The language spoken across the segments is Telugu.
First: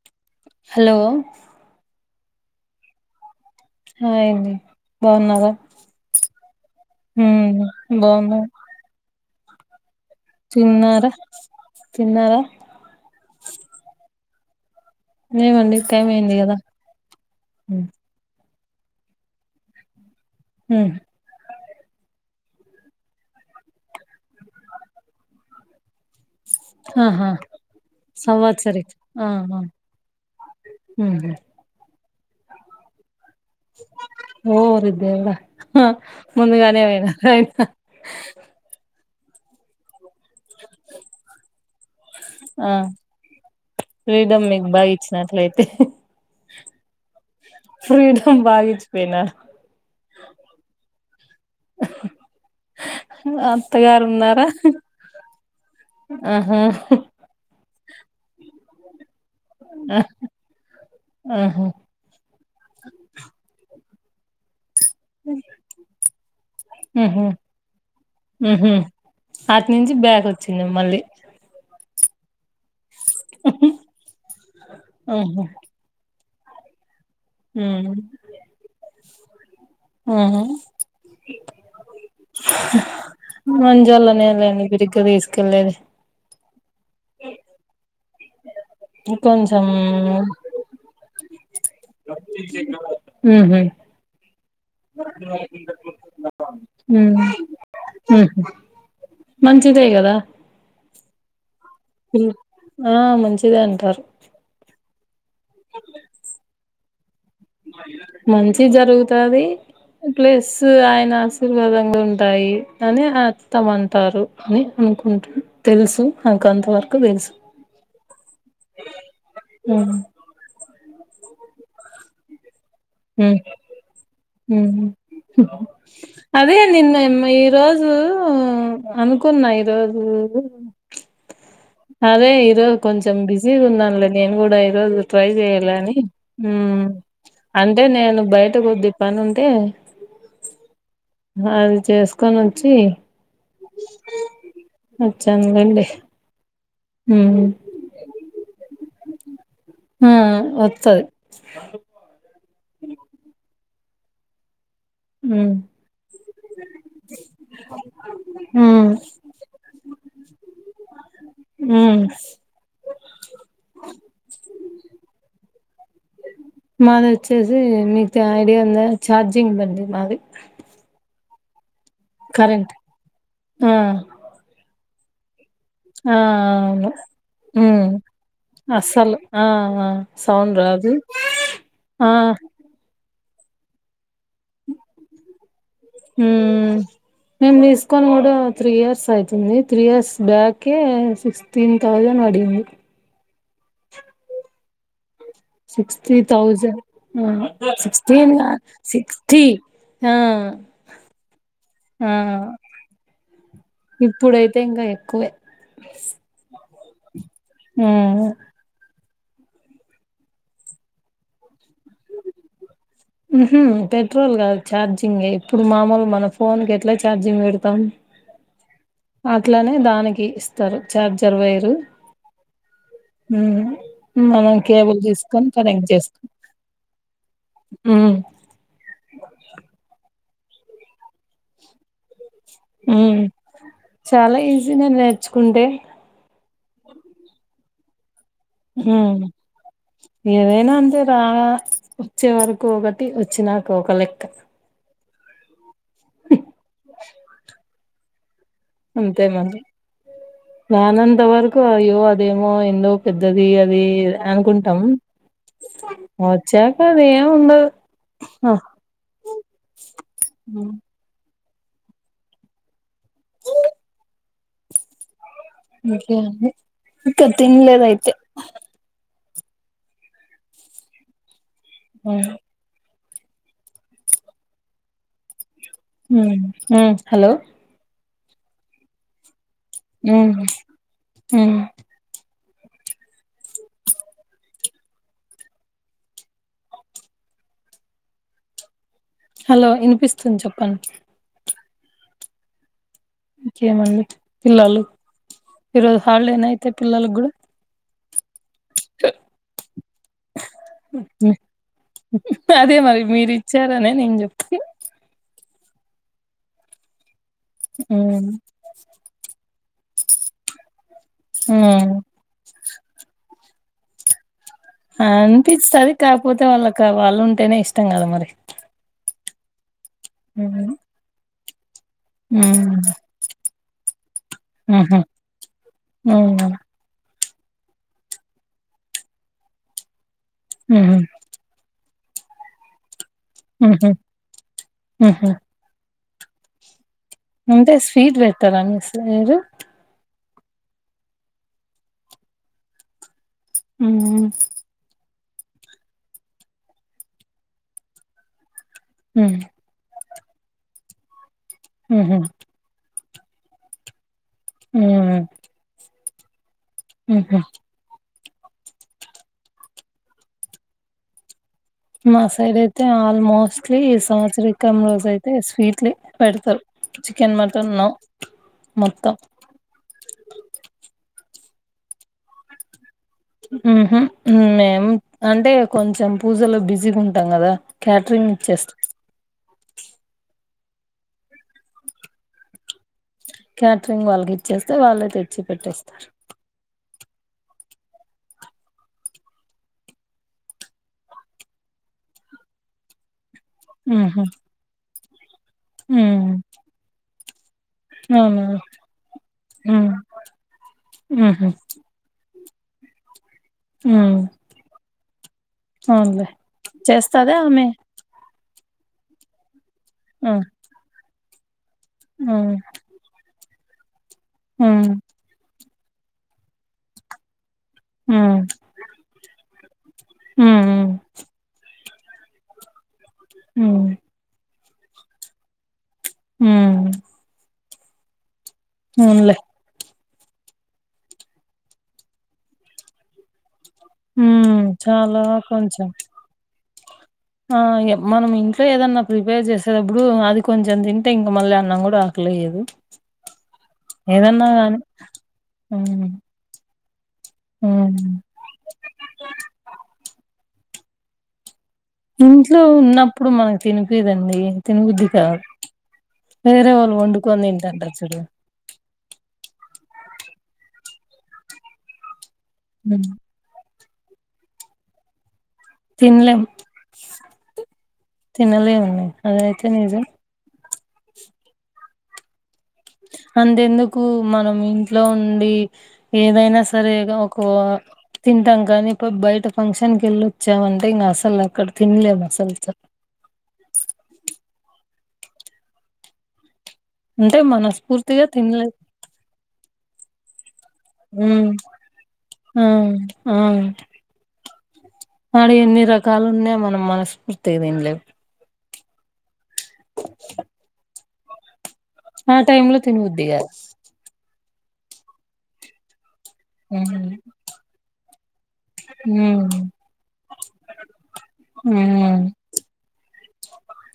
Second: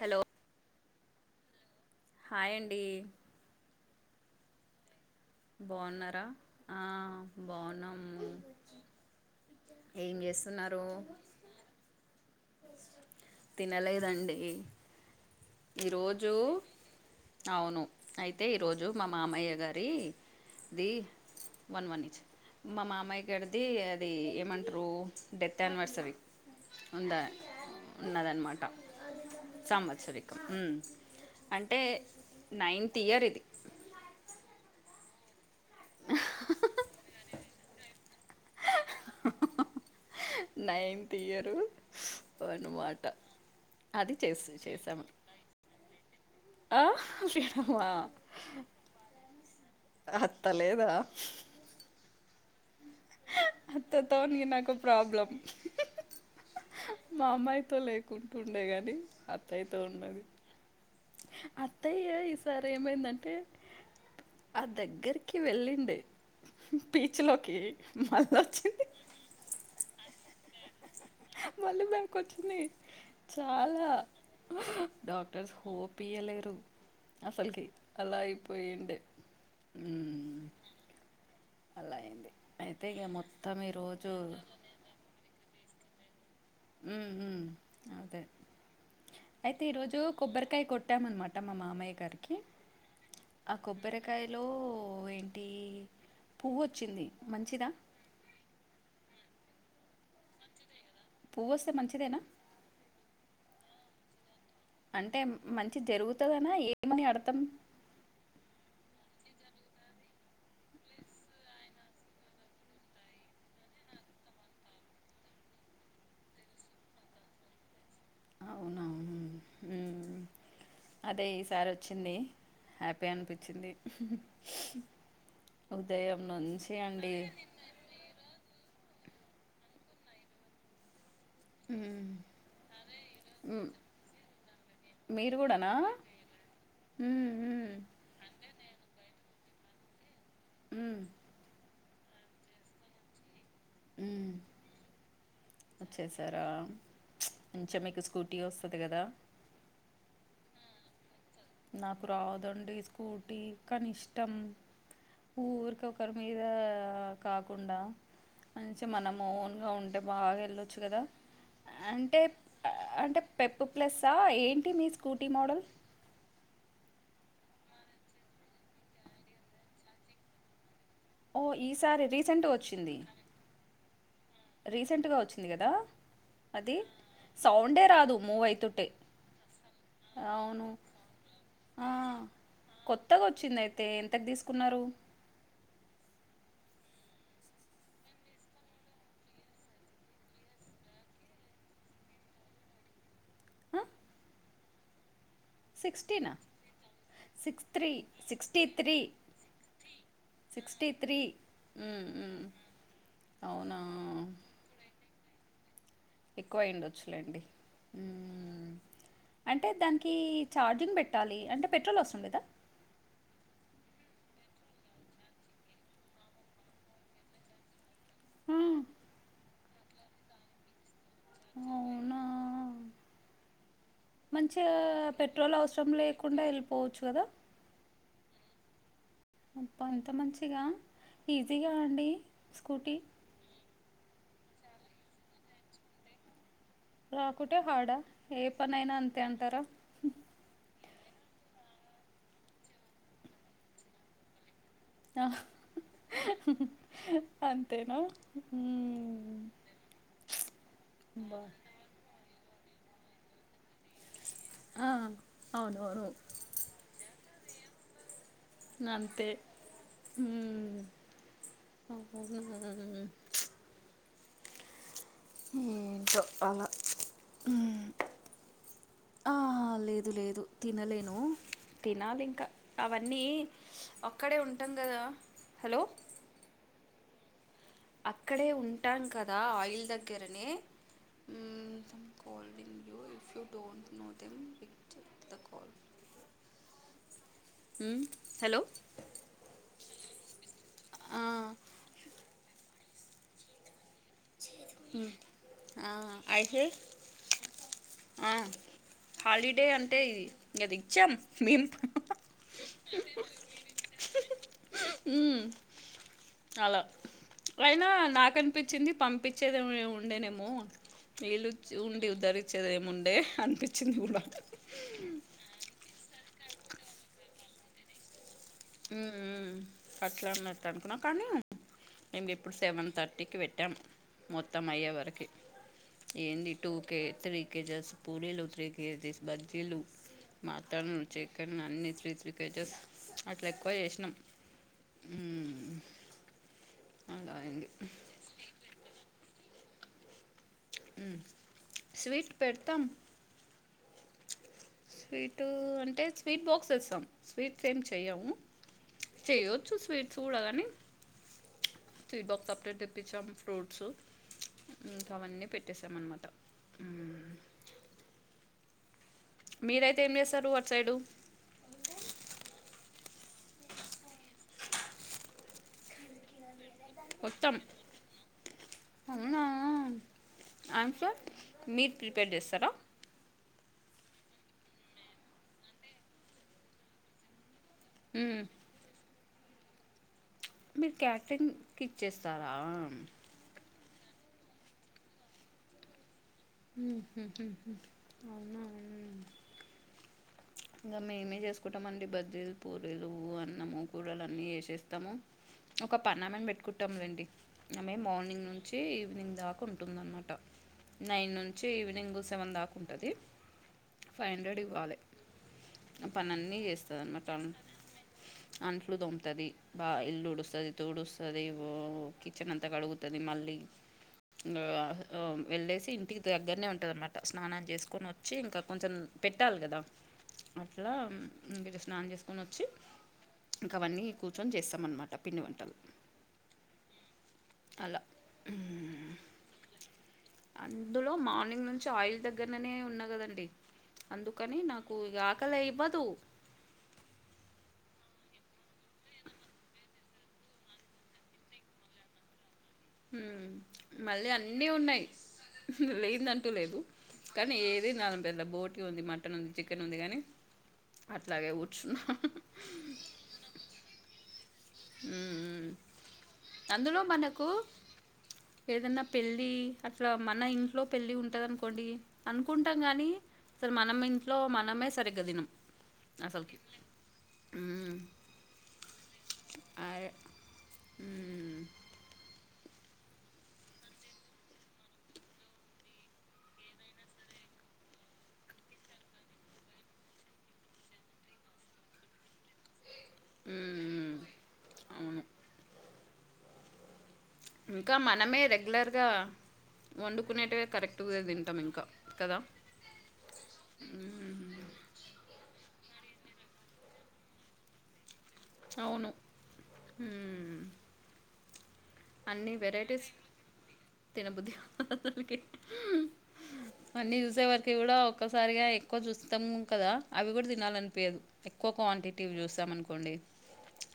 హలో హలో హాయ్ అండి హాయ్ అండి బావున్నారా బాగున్నారా ఆ హ్మ్ బాగున్నాము బావున్నా ఏం జెత్ తిన్నర తిన్నరా తినలేదండి లేవండి టైం ఈరోజు అయింది కదా అవును అయితే ఈరోజు మా మామయ్య గారి ది హ్మ్ వన్ వన్ మా మామయ్య గారిది అది ఏమంటరు డెత్ ఆనివర్సరీ ఉంద ఆహా ఉన్నదనమాట సంవత్సరిక్ ఆహా సంవత్సరిక్ ఉమ్ హ్మ్ అంటే నైన్త్ ఇయర్ ఇది ఓరి దేవుడా ముందుగానే పోయినాడయిత్ నైన్త్ ఇయరు ఆ అనమాట అది చేసి చేసాము అట్లయితే ఆ శ్రీరామ ఫ్రీడమ్ బాగా ఇచ్చిపోయినారు అత్తలేదా అత్త అత్తగారు తోనీ ఉన్నారా నాకు ప్రాబ్లమ్ ఆహా మామయతో లేకుంటుమ్డే గానీ అత్తయతో ఉన్నది ఆహా అత్తయ్య ఈసారి ఏమైందంటే ఆ దగ్గరికి వెళ్ళింది ఉహు పీచ్ లోకి ఉహు మళ్లొచ్చింది అటు నుంచి బ్యాక్ వచ్చింది మళ్ళీ మళ్ళీ బ్యాక్ వచ్చింది చాలా ఆహా డాక్టర్స్ ఓ పీ యలేరు అసల్ కీ హ్మ్ అలా అయ్యిపోయిండే ఉమ్ ఆహా అయితే ఇక మొత్తం ఈరోజు మంజోళ్ళనే లేండి బిరిగ్గా దీస్కెళ్లేది ఉమ్ హుమ్ అదే ఐతే కొంచెం ఇ రోజూ కొబ్బరికాయ్ కొట్టామన్మాట మా మామయ్య గారికీ ఆ ఉహు కొబ్ బ్బెరకాయలో ఏంటీ పువ్వొచ్చింది మంచిదా ఉమ్ హు మంచిదే గదా పువ్వొస్తే మంచి పూ ఆ మంచిదే అంటారు అంటే మంచి జరుగుతదనా ఏమని అర్థం మంచి జరుగుతాదీ ప్లస్సు ఆయన ఆశీర్వాదం లుంటాయి అని ఆత్తమంటారు అని అనుకుంటు తెల్సు నాకంతవర్కు దెల్సు అవునవును ఉమ్ అదే ఈ సారొచ్చిందీ హ్యాపీ ఉమ్ అనిపిచ్చింది ఉమ్ ఉదయం నుంచీ అండీ రోజూ అనుకున్న ఈ రోజు దు హ్మ్. అదే ఈరోజు కొంచెం బిజీ హ్మ్. గున్నాన్లే నేన్ గుడ ఈరోజు ట్రై జేయలనీ ఉమ్ అంటే నేను బైట కొద్దిగ్ పనుంటే ఉమ్ అది చేస్కోనొచ్చీ ఉమ్ చందండి తరా ఉమ్ కొంచ మీకు స్కూటీ వస్తది గదా హువ్ వచ్చది నాకు రాదండి స్కూటీ కనిష్టం మ్మ్ పూర్క ఒకర్ మీదా కాకుండా మంచి మ్మ్ మనం ఓన్గా ఉంటే బాగ ఎళ్ళొచ్చు గదా మ్మ్ పెప్పు ప్లస్సా ఏంటి మీ స్కూటీ మాడల్ మాదొచ్చేసీ మీక్ త్యా ఐడియా ఉంద్యా ఛార్జింగ్ దండి మాది ఓ ఈ సారి దీస్ కరెంట్ ఆ రీసెంట్గా వచ్ ఆ ఔను సౌండే ఉమ్ రాదు మూవ్ అవుతుంటే అస్సలు ఆఁ ఆ సౌండ్ అవును రాదు ఆ కొత్తగొచ్చిందైతే ఎంతగ్ దీస్కున్నరూ హుమ్ మేం దీస్గోని గుడా త్రీ ఇయర్స్ ఐతుంది త్రీ ఇయర్స్ బ్యాకే సిక్స్ టీన్ థౌజండ్ వడింది అ సిక్స్టీ సిక్స్టీనా థౌజండ్ సిక్స్ త్రీ సిక్స్టీన్ కాదు సిక్స్టీ త్రీ సిక్స్టీ ఆ సిక్స్టీ త్రీ ఊ ఆ ఊ అవునా తే ఇంగా ఎక్కువే ఎక్కువ అయ్యుండొచ్చు లేండి ఊ హ్మ్ అంటే దాన్కీ ఛార్జింగ్ బెట్టాలి అంటే పెట్రోలొస్తుందిద ఉహూ పెట్రోల్ గాదు ఛార్జింగే ఇప్పుడు మామొల్ మన ఫోన్ కి ఎట్ల ఛార్జింగ్ వెడుతాం ఆ ఆట్లనే దానికి ఇస్తారు చార్జర్ వయరు అవునా ఉ మనం మంచిగా కేబుల్ దీస్కొన్ పెట్రోల్ కనెక్ట్ అవసరం జేస్ లేకుండా వెళ్ళిపోవచ్చు కదా ఊమ్ అబ్బా ఎంత మంచిగా ఈజిగా అండి స్కూటీ ఊ చాలా ఈజీనే నేర్చుకుంటే రాకుటే హాడా ఏ పనైనా అంతే ఉమ్ అంటారా ఏదైనా అంతే రా వొచ్చే వరకు ఒగటి వచ్చినాక ఒక లెక్క అంతేనా అంతే మ్మ్ మళ్ళి రానంత బా వరుకు అయ్యో అదేమో ఎందో పెద్దదీ అది అనుకుంటాం ఆ అవునవును వాచ్చాక అదేముండదు హ హూ ఓహ [unintelligible] ఓకే హేంటో అండి అలా ఇంకా ఉహూ తినలేదు అయితే ఆహ లేదు లేదు తినలేను తినాలి ఉమ్ ఇంకా అవన్నీ అక్కడే ఉంటాం గదా హలో ఊ ఊహలో అక్కడే ఉంటాన్ కదా ఆయిల్ ఉమ్ దగ్గెరెనే ఊ ఉమ్ call ding you if you don't know them విక్జెక్ ద కాల్ ఉ హలో హలో ఇనిపిస్తుంద్ చొప్పండి ఆ ఇంకేమండి పిల్లలు ఉమ్, ఈరోజు హాల్డేన అయితే పిల్లలగ్గుడ ఆ హాలిడే అంటే ఇది ఇంగదిచ్చాం మేమ్ అదే మరి మీరిచ్చారనే నేన్ చెప్తు ఊ అలా వైనా హ్మ్. నాకన్పి చ్చింది పంపించేదే ఉండేనేమో వీళ్ళు హ్మ్. చూండి ఉద్దరిచ్ చ్చేది ఏముండే అన్పిచ్యింది గూడ అన్పిస్తది కాక్పోతే వాళ్ళక వాళ్ళుంటేనే ఇష్టం గదా మరి ఊ ఊ ఉ కట్లాన్నట్టు హ్మ్. అనుకున్నా కానీ మేం గెప్పుడు సెవెన్ హ్మ్. థర్ ర్టీకి వెట్యాం మోత్తం అయ్యే హుహు. వరకి ఏంది హ్మ్. టూకేస్తది కేజస్ పూడీలు త్రీకేజెస్ బజ్జీలు మటను హుహు. చక్కెను [unintelligible] కేజెస్ అట్ల ఎక్కువ హుహు. జేస్నాం హుహు. ఉహూ అంటే స్వీటు బెట్టర అనేసి మీరు ఊ స్వీటు పెడ్తాం ఉహూ స్వీటూ అంటే స్వీట్ బాక్స్ దెస్సం స్వీట్స్ ఏమ్ చెయ్యము హ్మ్. చెయ్యొచ్చు స్వీట్సు గుడా గనీ హుహు. స్వీట్ బాక్స్ సప్రేట్ దెప్పిచ్చాం ఫ్రూట్సు ఇంకా హ్మ్. అవన్నీ పెట్టేసాం అన్మాట ఊహ మీరైతే ఏం ఏస్తారు అట్ సైడూ మా సైడ్ అయితే ఆల్మోస్ట్లీ ఈ సంవత్సరికం రోజు అయితే స్వీట్లే పెడతారు చికెన్ మొత్తం మటన్న మొత్తం ఆం ఫర్ మీట్ ప్రిపేర్ చేస్తారా ఊహు మేం అంటే కొంచెం పూజలో బిజీగా ఉంటాం కదా క్యాటరింగ్ హ్మ్. ఇచ్చేస్తా మీరు క్యాటరింగ్కి ఇచ్చేస్తారా క్యాటరింగ్ వాళ్ళకి ఇచ్చేస్తే వాళ్ళు తెచ్చి పెట్టేస్తారు అవున ఊ ఇంకా మేమే చేసుకుంటాం అండి బజ్జీలు పూరీలు అని అన్నము ఉహు కూరలు అన్నీ వేసేస్తాము ఒక ఉమ్ పన్నామన్ పెట్టుకుంటాములేండి ఆమె అవునా మార్నింగ్ నుంచి ఈవినింగ్ దాకా ఉమ్ ఉంటుందన్నమాట నైన్ ఉహు నుంచి ఈవినింగ్ సెవెన్ దాకాంటుంది ఉమ్ ఫైవ్ హండ్రెడ్ ఇవ్వాలి అవునులే పని అన్నీ చేస్తది అనమాట చేస్తాదా ఆమా ఆమె అంట్లు దొముతది బా ఇల్లు ఆ ఉడుస్తది తుడుస్తది ఒ ఆ కిచెన్ అంతా కడుగు టది మళ్ళీ ఇంగ ఉమ్ వెళ్ళేసి ఇంటికి దగ్గరనే ఉంటందినమాట స్నానాని చేసుకొని వచ్చి ఉమ్ ఇంకా కొంచెం పెట్టాలి కదా అట్లా ఉమ్ ఇంక ఈడ స్నానం చేసుకొని వచ్చి ఇంక ఉమ్ అవన్నీ కూర్చొని చేస్తామన్నమాట పిండి వంటలు ఊ అలా ఊ అవునులే అందులో మార్నింగ్ నుంచి ఆయిల్ దగ్గరననే ఉన్నా కదండి అందుకని ఉమ్ నాకు కు ఇగ చాలా ఆకలే కొంచెం ఇవ్వదు ఆ ఇగ మనం ఇంట్లో ఏదన్నా ప్రిపేర్ చేసేటప్పుడు అది కొంచెం తింటే ఇంక మల్లా అన్నాం కూడా లేదు మళ్ళీ అన్నీ ఉన్నాయి ఉమ్ లేందంటూ లేదు కానీ ఏది ఉమ్ నాదం పెద్ద బోటి ఉంది మటన్ ఉంది చికెన్ ఉంది కానీ అట్లాగే ఊడ్చున ఇంట్లో ఉన్నప్పుడు మనకు తినిపీదండి తినుబుద్ది కాదు ఉమ్. వేరే వాళ్ళు అందులో వండుకొని మనకు దింటాంటరు చూడు ఏదన్నా పెళ్ళి అట్లా మన ఇంట్లో పెళ్ళి ఉంటది అనుకోండి అనుకుంటాం హ్మ్. కానీ అసలు మనం ఇంట్లో మనమే సరిగ్గా దినం తినలేం అసలికి తినలేమండి అదయితే నిజం ఊ అంతెందుకు మనం ఇంట్లో ఉండి ఏదైనా సరేగా ఒకా తింటాం కానీ ఇప్పు బయట ఫంక్షన్ కెళ్ళొచ్చామంటే ఇంకా అసలు అక్కడ తినలేము అసలు స ఊ అవును అంటే ఇంకా మనస్ఫూర్తిగా మనమే తినలేము రెగ్యులర్గా వండుకునేటివే కరెక్ట్ టూవె తింటాం ఇంకా కదా ఆ ఆ ఉ ఆడ ఎన్ని రకాలు ఉన్న మనం మనస్ఫూర్తిగా తినలేము అవును ఊ ఆ అన్ని టైమ్ లో వెరైటీస్ తినబుద్ది కాదు తినబుద్ధి అసలకి ఉమ్ అన్నీ చూసేవరకి కూడా ఒక్కసారిగా ఎక్కువ చూస్తాము ఉమ్ కదా అవి కూడా తినాలనిపీయదు ఎక్కువ ఉమ్ క్వాంటిటీవి చూస్ ద్దామనుకోండి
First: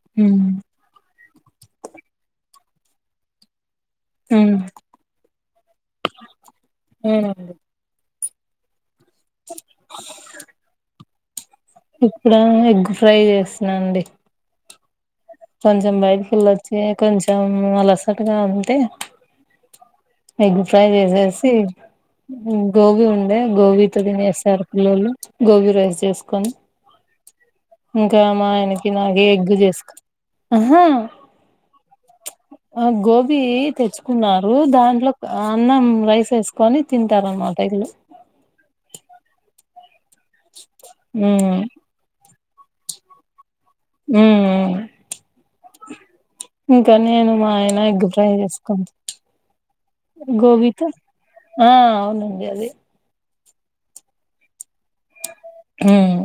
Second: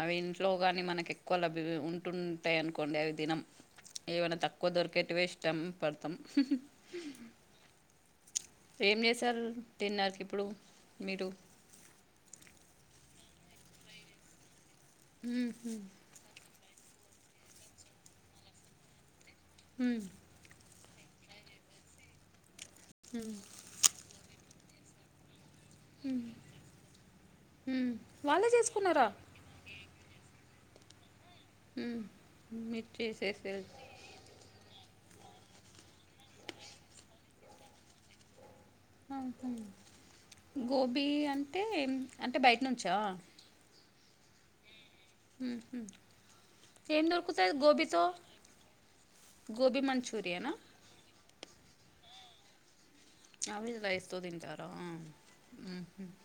అవి ఉమ్ ఇంట్లో కానీ మనకి ఎక్కువ లబ్యా ఉంటుంటాయినుకో కొండేవి తినం ఏమైనా ఉమ్ తక్కువ దొరికేటివే ఇష్టం పడతాం [unintelligible] ఏం చేశారు తిండానికి ఇప్పుడు మీరు ఇప్పుడ ఎగ్ ఫ్రై చేసినా అండి ఉహు కొంచెం బయటకెళ్లొచ్చి కొంచెం అలసటగా ఉంటే హ్మ్ ఎగ్ ఫ్రై చేసేసి గోబీ ఉండే గోబీతో తినేసారు పిల్లోళ్ళు గోబీరైస్ చేస్కొని ఉమ్ ఇంకా వాళ్ళే మా ఆయనకి చేసుకున్నారా నాకు ఎగ్ చేస్ ఆహ ఉమ్ మీరు గోబీ చేసేసేది తెచ్ కున్నారు దాంట్లో అన్నం రైస్ ఎసుకొని తింటాన్మాట ఇలు ఆ హ్మ్ గోబీ ఉమ్ అంటే అంటే బయట్నుంచా మ్మ్ మ్మ్ హు ఇంకా నేను మా ఆయన ఎగ్ ఫ్రై చేస్కొని గోబీ మంచూరియనా గోబీతో ఆ అవును గదే [unintelligible] రైస్ తో తింటారా ఆ హు హ్మ్ ఉమ్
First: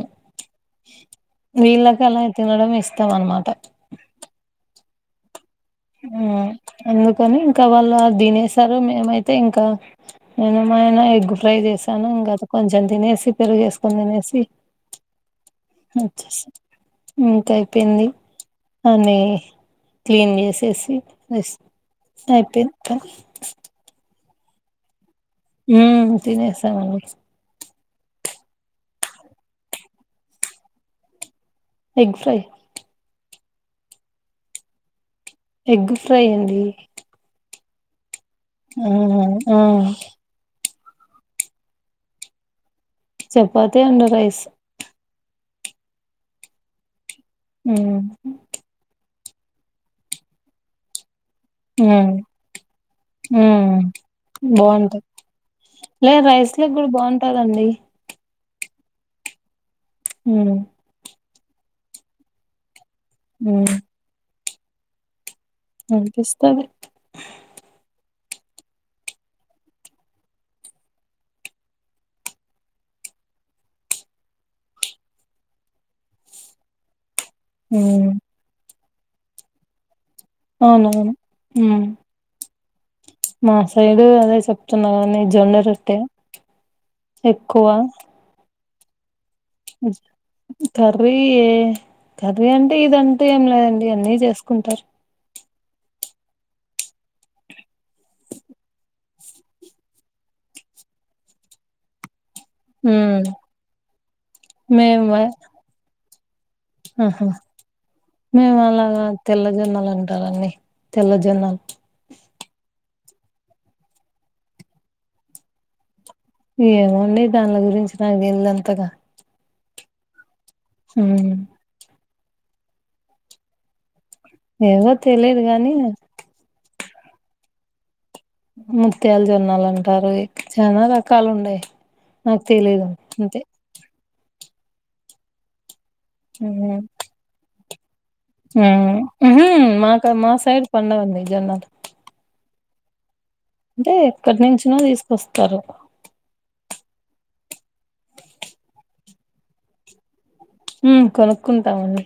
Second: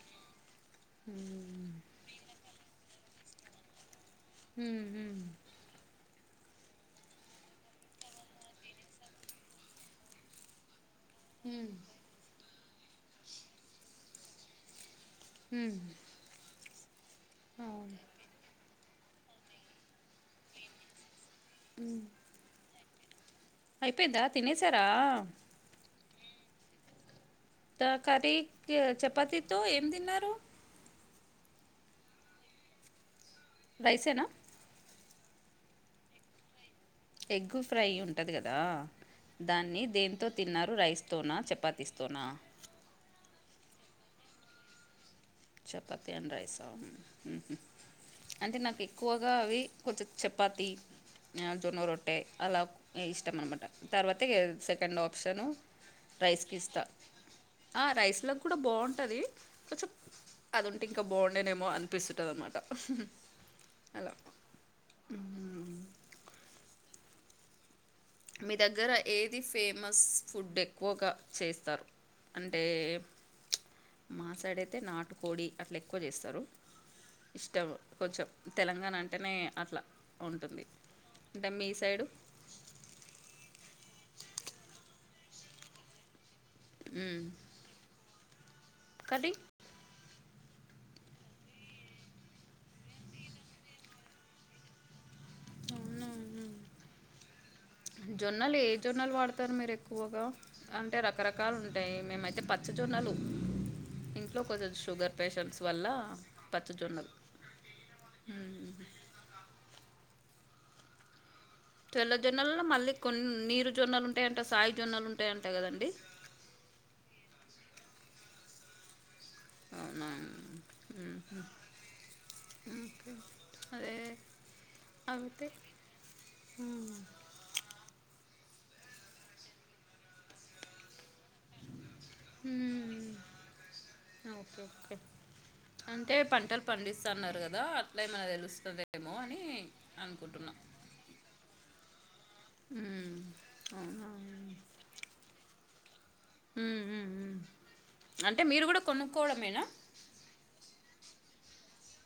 వీళ్ళకి అలా తినడం ఇష్టం అన్మాట హ్మ్ హు ఆ అందుకని ఇంకా వాళ్ళు అది తినేసారు మేమైతే ఇంకా నేను మాయన ఎగ్ ఫ్రై మ్మ్ చేసాను ఇంకా అది కొంచెం తినేసి పెరుగేస్కొని తినేసి హ్మ్ మంత్ అయిపోయింది అని క్లీన్ చేసేసి మ్మ్ అయిపోయింది పని అయిపోయిందా తినేసారా హ్మ్ తినేసామండి త కర్రీ క్ చపాతితో ఏమ్ తిన్నరు ఎగ్ ఫ్రై రైసేనా ఎగ్గు ఫ్రై అండి ఎగ్గు ఫ్రై ఉంటంది కదా ఆ ఆ దాన్ని దేని తో తిన్నారు రైస్తోనా చపాతీస్ స్తోనా chapati and rice chapati and రైసా హు హ్మ్ హ్మ్ హ్ అంటే నాకు ఎక్కువగా అవి కొంచెం చపాతి జొన్న ఉమ్ రొట్టె అలా ఇష్టం అనమాట ఉమ్ తర్వాత ఇగ బాగుంటది సెకండ్ ఆప్షను లే రైస్కి రైస్ ల ఇస్తా గుడా బాగుంటది ఆ రైస్ లొ కుడా బాగుంటది కొంచం ఉమ్, అది ఉంటే ఇంకా బాగుండేనేమో అనిపిస్తుంటది అనమాట మ్మ్ అల అనిపిస్తది మీ దగ్గర ఏది ఫేమస్ ఫుడ్ ఎక్కువగా చేస్తారు అంటే ప్చ్ మాసైడితే నాటుకోడి అట్లా ఎక్కువ చేస్తరు ఇష్టం ఉమ్, కొంచెం తెలంగాణ అంటేనే అట్లా ఉంటుంది అవునవును అంటే మీ ఉమ్, సైడు మా సైడు అదే చెప్తున్నా కదా అండి జొన్నారోట్టే ఉమ్, ఎక్కువ కర్రీ కర్రీ ఏ కర్రీ అంటే ఇదంటూ ఏం లేదండి అన్నీ చేసుకుంటారు అవునా ఉ జొన్నలు ఏ జొన్నలు వాడతారు మీరు ఎక్కువగా అంటే రకరకాలు ఉంటాయి మేమైతే అంటే పచ్చజొన్నలు ఉమ్, ఇంట్లో కొంచం షుగర్ పేషెంట్స్ వల్ల పచ్చ జొన్నలు ఉహు మేము అలాగ కాదు తెల్లజొన్నలు అంటారు అన్నీ తెల్లజొన్నలు తెల్ల జొన్నలలో మల్లి కొన్ని నీరు జొన్నలు ఉంటాయంట సాయి జొన్నలు ఉంటాయంటా కదా అండి ఏమొ అండి దాన్ల గురించి నాకు తేల్దు అంతగా అవునా ఉమ్ హు ఓకే అదే ఏవొ తెలిదుగానీ అవునా ముత్యాల్ జొన్నలు అంటారూ చానా రకాలు ఉండయి నాకు తెలీదు అంతే ఓకేఓకే అంటే పంటలు పండిస్తన్నారు గదా లా ఏమైనా తెలుస్తదేమో అని అనుకుంటున్నా పండవు అండి జోన్నలు ఉమ్ అంటే ఎక్కడ నించినో తీసుకొస్తారు ఉ ఊ అంటే మీరు గూడా కొనుక్కోవడమేనా ఉ కొనుక్కుంటామండి